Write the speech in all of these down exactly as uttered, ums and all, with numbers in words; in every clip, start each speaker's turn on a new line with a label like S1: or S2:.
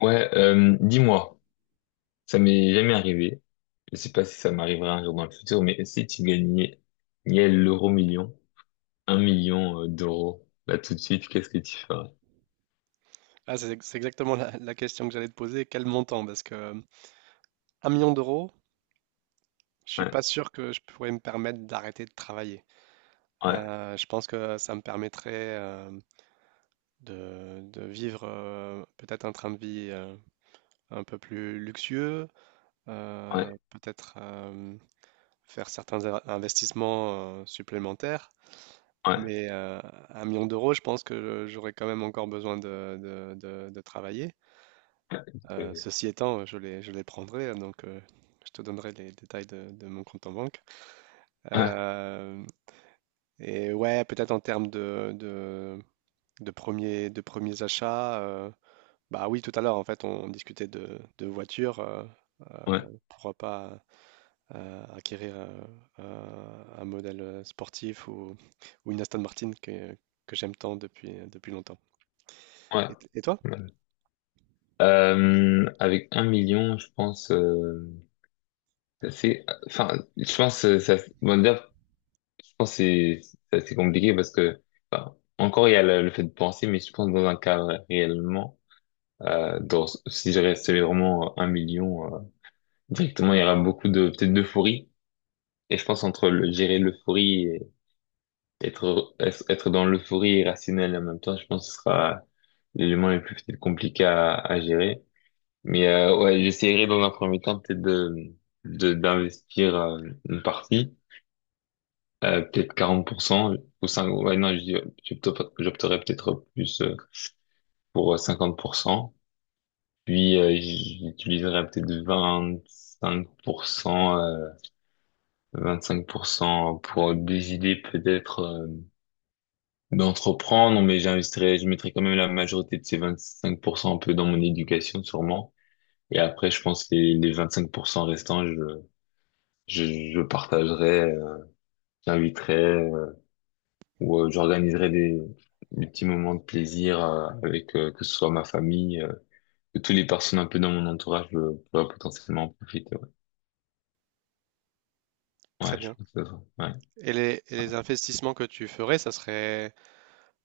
S1: Ouais, euh, dis-moi, ça m'est jamais arrivé. Je sais pas si ça m'arrivera un jour dans le futur, mais si tu gagnais, il y a l'euro million, un million euh, d'euros, là tout de suite, qu'est-ce que tu ferais?
S2: Ah, c'est c'est exactement la, la question que j'allais te poser. Quel montant? Parce que euh, un million d'euros, je suis
S1: Ouais,
S2: pas sûr que je pourrais me permettre d'arrêter de travailler.
S1: ouais,
S2: Euh, je pense que ça me permettrait euh, de, de vivre euh, peut-être un train de vie euh, un peu plus luxueux, euh,
S1: ouais,
S2: peut-être euh, faire certains a- investissements euh, supplémentaires.
S1: ouais,
S2: Mais euh, un million d'euros, je pense que j'aurais quand même encore besoin de, de de- de travailler.
S1: ouais,
S2: Euh,
S1: ouais,
S2: ceci étant, je les, je les prendrai, hein, donc euh, je te donnerai les détails de, de mon compte en banque. Euh, et ouais, peut-être en termes de, de, de premiers, de premiers achats, euh, bah oui, tout à l'heure, en fait, on discutait de, de voitures. euh, euh,
S1: ouais,
S2: pourquoi pas euh, acquérir euh, euh, un modèle sportif ou, ou une Aston Martin que, que j'aime tant depuis, depuis longtemps.
S1: ouais.
S2: Et, et toi?
S1: Ouais. Euh, avec un million, je pense, euh, c'est, enfin, je pense, euh, ça, bon, d'ailleurs, je pense que c'est c'est assez compliqué parce que encore il y a le, le fait de penser, mais je pense dans un cadre réellement. Euh, dans, si je restais vraiment un million, euh, directement, il y aura beaucoup de, peut-être d'euphorie. Et je pense entre le, gérer l'euphorie et être, être dans l'euphorie et rationnel en même temps, je pense que ce sera l'élément le plus peut-être compliqué à, à gérer. Mais euh, ouais, j'essaierai dans un premier temps peut-être de, de, d'investir euh, une partie, euh, peut-être quarante pour cent ou cinq ouais, non, je dis- j'opte- j'opterais peut-être plus euh, pour euh, cinquante pour cent. Puis euh, j'utiliserai peut-être vingt-cinq pour cent, euh, vingt-cinq pour cent pour cent pour des idées peut-être euh, d'entreprendre, mais j'investirai, je mettrai quand même la majorité de ces vingt-cinq pour cent un peu dans mon éducation sûrement. Et après, je pense que les, les vingt-cinq pour cent restants, je, je, je partagerai, euh, j'inviterai euh, ou euh, j'organiserai des, des petits moments de plaisir euh, avec euh, que ce soit ma famille, euh, que toutes les personnes un peu dans mon entourage euh, pourraient potentiellement en profiter. Ouais.
S2: Très
S1: Ouais, je
S2: bien.
S1: pense que ça. Ouais.
S2: Et les, et les investissements que tu ferais, ça serait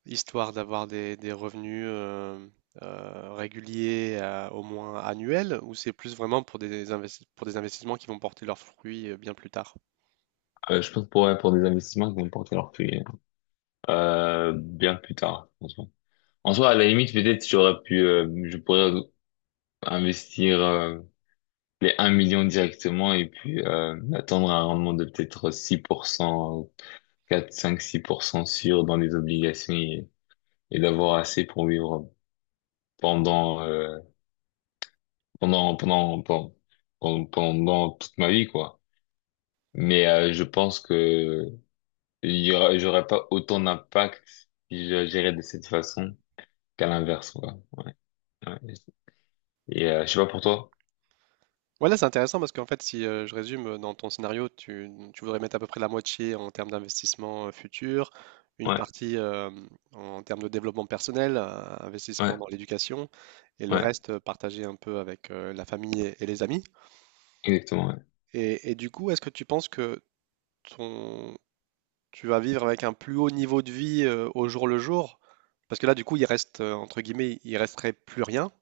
S2: histoire d'avoir des, des revenus euh, euh, réguliers, euh, au moins annuels, ou c'est plus vraiment pour des investi- pour des investissements qui vont porter leurs fruits euh, bien plus tard?
S1: Euh, je pense pour, ouais, pour des investissements qui vont porter leurs fruits euh, bien plus tard, franchement. En soi, à la limite, peut-être j'aurais pu, euh, je pourrais investir euh, les un million directement et puis euh, attendre un rendement de peut-être six pour cent, quatre, cinq, six pour cent sûr dans les obligations, et, et d'avoir assez pour vivre pendant, euh, pendant, pendant, pendant, pendant, pendant toute ma vie, quoi. Mais euh, je pense que Il y aura, j'aurais pas autant d'impact si je gérais de cette façon qu'à l'inverse, quoi. Ouais, ouais. Et euh, je sais pas pour toi.
S2: Voilà, c'est intéressant parce qu'en fait, si euh, je résume, euh, dans ton scénario, tu, tu voudrais mettre à peu près la moitié en termes d'investissement euh, futur, une
S1: Ouais,
S2: partie euh, en termes de développement personnel, euh,
S1: ouais,
S2: investissement dans l'éducation, et le
S1: ouais,
S2: reste euh, partagé un peu avec euh, la famille et, et les amis.
S1: exactement. Ouais,
S2: Et, et du coup, est-ce que tu penses que ton, tu vas vivre avec un plus haut niveau de vie euh, au jour le jour? Parce que là, du coup, il reste, euh, entre guillemets, il resterait plus rien.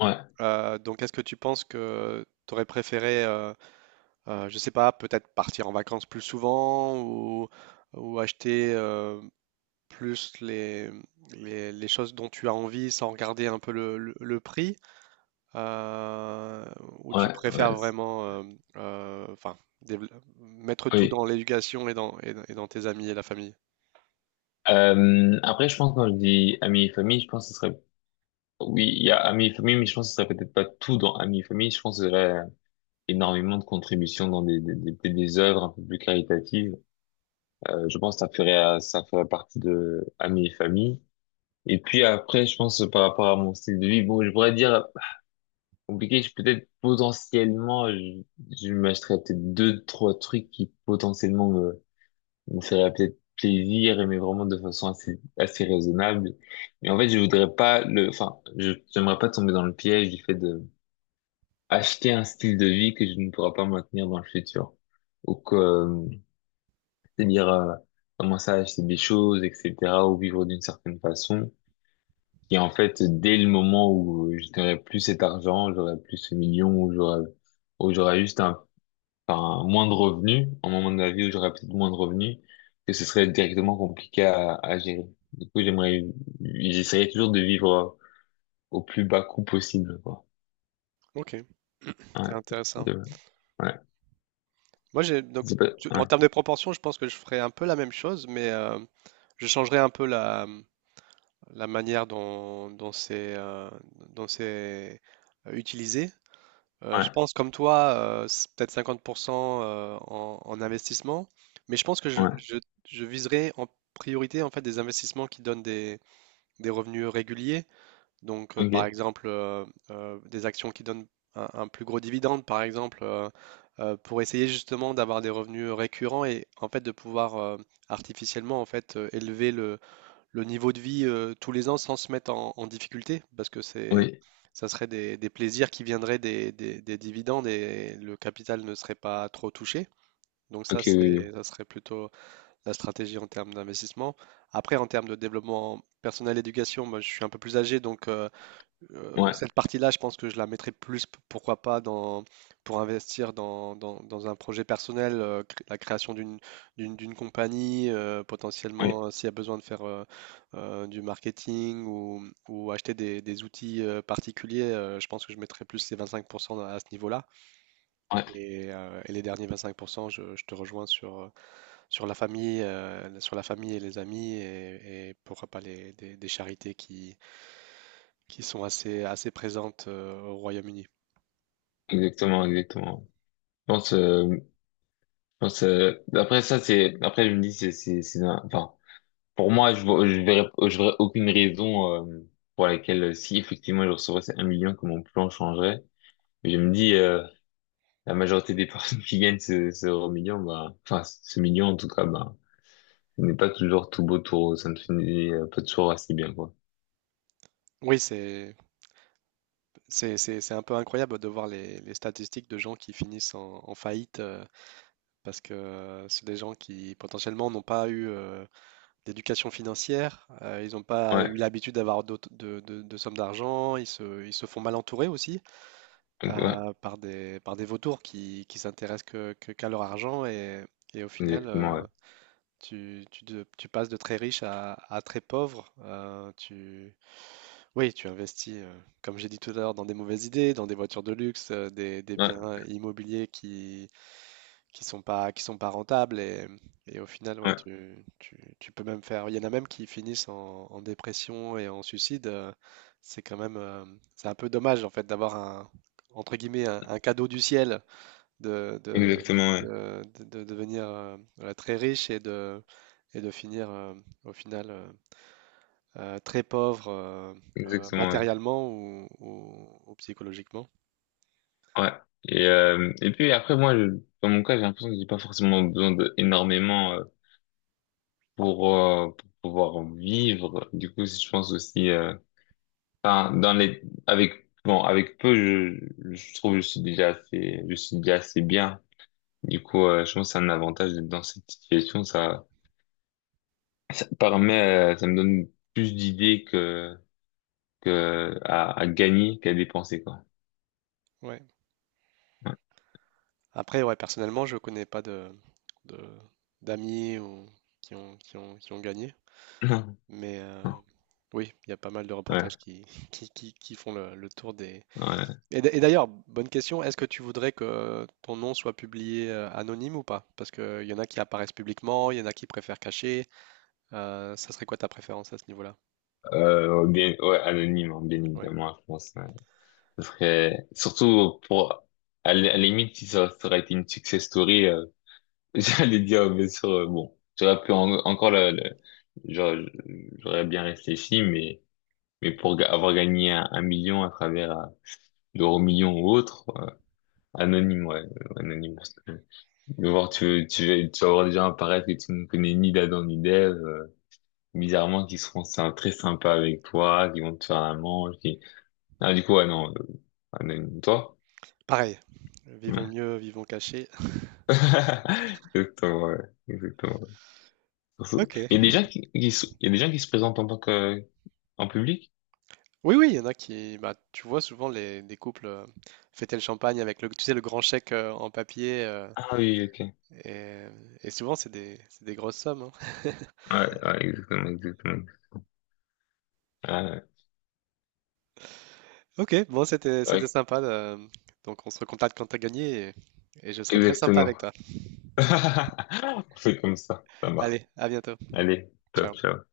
S1: ouais,
S2: Euh, donc, est-ce que tu penses que tu aurais préféré... euh, Heu, je sais pas, peut-être partir en vacances plus souvent ou ou acheter, heu, plus les, mmh, les les choses dont tu as envie sans regarder un peu le le le prix, heu, ou tu
S1: ouais.
S2: préfères
S1: Ouais. c'est-
S2: vraiment, hem, heu, enfin, dével mettre tout
S1: Oui.
S2: dans l'éducation et dans et dans et dans tes amis et la famille?
S1: Euh, après, je pense quand je dis amis et famille, je pense que ce serait. Oui, il y a amis et famille, mais je pense que ce serait peut-être pas tout dans amis et famille. Je pense qu'il y aurait énormément de contributions dans des des, des, des des œuvres un peu plus caritatives. Euh, je pense que ça ferait ça ferait partie de amis et famille. Et puis après, je pense euh, par rapport à mon style de vie, bon, je pourrais dire compliqué, je peut-être potentiellement, je, je m'achèterais peut-être deux, trois trucs qui potentiellement me, me feraient peut-être plaisir, et mais vraiment de façon assez, assez raisonnable. Mais en fait, je voudrais pas le, enfin, je, j'aimerais pas tomber dans le piège du fait de acheter un style de vie que je ne pourrais pas maintenir dans le futur. Ou que, euh, c'est-à-dire, euh, commencer à acheter des choses, et cetera, ou vivre d'une certaine façon qui en fait, dès le moment où j'aurais plus cet argent, j'aurais plus ce million, où j'aurais, où j'aurais juste un, enfin, moins de revenus, un moment de ma vie où j'aurais peut-être moins de revenus, que ce serait directement compliqué à, à gérer. Du coup, j'aimerais, j'essaierais toujours de vivre au plus bas coût possible, quoi.
S2: OK,
S1: Ouais,
S2: c'est
S1: de,
S2: intéressant.
S1: ouais,
S2: Moi, j'ai donc
S1: c'est pas,
S2: tu- en
S1: ouais,
S2: termes de proportion, je pense que je ferais un peu la même chose, mais euh, je changerais un peu la, la manière dont, dont c'est euh, dont c'est euh, utilisé. Euh, je
S1: ouais,
S2: pense, comme toi, euh, c'est peut-être cinquante pour cent euh, en, en investissement, mais je pense que je,
S1: ouais,
S2: je, je viserais en priorité en fait des investissements qui donnent des, des revenus réguliers. Donc, euh, par
S1: ok,
S2: exemple, euh, euh, des actions qui donnent un, un plus gros dividende, par exemple, euh, euh, pour essayer justement d'avoir des revenus récurrents et en fait de pouvoir euh, artificiellement en fait euh, élever le, le niveau de vie euh, tous les ans sans se mettre en, en difficulté, parce que c'est
S1: oui,
S2: ça serait des- des plaisirs qui viendraient des, des- des dividendes et le capital ne serait pas trop touché. Donc ça,
S1: ok, oui, oui.
S2: c'est, ça serait plutôt la stratégie en termes d'investissement. Après, en termes de développement personnel, éducation, moi, je suis un peu plus âgé, donc euh, euh,
S1: Ouais,
S2: cette partie-là, je pense que je la mettrais plus, p- pourquoi pas, dans, pour investir dans, dans- dans un projet personnel, euh, cré- la création d'une d'une d'une compagnie, euh,
S1: oui,
S2: potentiellement euh, s'il y a besoin de faire euh, euh, du marketing ou, ou acheter des, des outils euh, particuliers, euh, je pense que je mettrais plus ces vingt-cinq pour cent à ce niveau-là.
S1: ouais,
S2: Et, euh, et les derniers vingt-cinq pour cent, je, je te rejoins sur, euh, sur la famille, euh, sur la famille et les amis et, et pourquoi pas les, des, des charités qui, qui sont assez, assez présentes euh, au Royaume-Uni.
S1: exactement, exactement. Je pense, euh, je pense, euh, après ça, c'est, après, je me dis, c'est, c'est, c'est, un- enfin, pour moi, je vois- je verrais, je verrais aucune raison euh, pour laquelle, euh, si effectivement je recevrais ces un million, que mon plan changerait. Mais je me dis, euh, la majorité des personnes qui gagnent ce, ce euro million, bah, enfin ce million en tout cas, bah, ce n'est pas toujours tout beau, tout rose, ça ne finit euh, pas toujours assez bien, quoi.
S2: Oui, c'est, c'est, c'est, c'est un peu incroyable de voir les, les statistiques de gens qui finissent en, en faillite euh, parce que euh, c'est des gens qui potentiellement n'ont pas eu euh, d'éducation financière, euh, ils n'ont pas
S1: Ouais,
S2: eu l'habitude d'avoir d'autres- de, de- de sommes d'argent, ils se, ils se font mal entourer aussi
S1: ouais,
S2: euh, par des, par des vautours qui, qui s'intéressent que, que- qu'à leur argent et, et au final,
S1: exactement,
S2: euh,
S1: ouais.
S2: tu, tu, de- tu passes de très riche à, à très pauvre. euh, tu, Oui, tu investis, heu, comme j'ai dit tout à l'heure, dans des mauvaises idées, dans des voitures de luxe, heu, des des
S1: Ouais,
S2: biens immobiliers qui qui sont pas qui sont pas rentables et mmh et au final, ouais,
S1: ouais,
S2: tu tu tu peux même faire il y en a même qui finissent en en dépression et en suicide, heu, c'est quand même, hem, c'est un peu dommage, en fait, d'avoir un entre guillemets, «un un cadeau du ciel» de de
S1: exactement, ouais.
S2: de de de devenir, heu, heu, très riche et de et de finir, heu, au final, heu euh, très pauvres euh, euh,
S1: Exactement, ouais.
S2: matériellement ou, ou- ou psychologiquement.
S1: Ouais. Et, euh, et puis après, moi, je- dans mon cas, j'ai l'impression que j'ai pas forcément besoin d'énormément pour, euh, pour pouvoir vivre. Du coup, je pense aussi, euh, enfin, dans les, avec, bon, avec peu, je, je trouve que je suis déjà assez, je suis déjà assez bien. Du coup, euh, je pense que c'est un avantage d'être dans cette situation. Ça, ça permet, euh, ça me donne plus d'idées que, que à, à gagner qu'à dépenser, quoi.
S2: Ouais. Après, ouais, personnellement, je connais pas de, de- d'amis ou, qui ont, qui ont, qui ont gagné,
S1: Ouais,
S2: mais euh, oui, il y a pas mal de
S1: ouais.
S2: reportages qui, qui, qui, qui font le, le tour des...
S1: Ouais.
S2: Et, d- et d'ailleurs, bonne question, est-ce que tu voudrais que ton nom soit publié euh, anonyme ou pas? Parce qu'il y en a qui apparaissent publiquement, il y en a qui préfèrent cacher. Euh, ça serait quoi ta préférence à ce niveau-là?
S1: Euh, ouais, bien, ouais, anonyme, hein, bien
S2: Ouais.
S1: évidemment, je pense. Ouais. Ce serait, surtout pour, à la à la limite, si ça, ça aurait été une success story, euh, j'allais dire, bien sûr, euh, bon, j'aurais pu en- encore le, le- j'aurais j'aurais bien réfléchi, mais, mais pour ga- avoir gagné un, un million à travers euh, l'euro million ou autre, euh, anonyme, ouais, euh, anonyme, parce que, de voir, tu, tu, vas- tu vas avoir des gens apparaître que tu ne connais ni d'Adam ni d'Ève, euh, bizarrement, qui seront sy- très sympas avec toi, qui vont te faire un manche, qui, ah, du coup, ouais, non, euh, anonyme, toi?
S2: Pareil, vivons
S1: Ouais.
S2: mieux, vivons cachés.
S1: Exactement, ouais. Exactement.
S2: Ok.
S1: Il y a des gens qui, qui se- il y a des gens qui se présentent en tant que En public?
S2: Oui, oui, il y en a qui, bah, tu vois souvent les, des couples euh, fêter le champagne avec le, tu sais, le grand chèque euh, en papier, euh,
S1: Ah oui, ok. Ouais,
S2: et, et souvent c'est des, c'est des grosses sommes, hein.
S1: ouais, exactement, exactement. Ah,
S2: Ok, bon, c'était, c'était
S1: ouais,
S2: sympa. euh, donc on se recontacte quand t'as gagné, et, et je serai très sympa
S1: exactement.
S2: avec toi.
S1: On fait comme ça, ça marche.
S2: Allez, à bientôt.
S1: Allez, top,
S2: Ciao.
S1: ciao.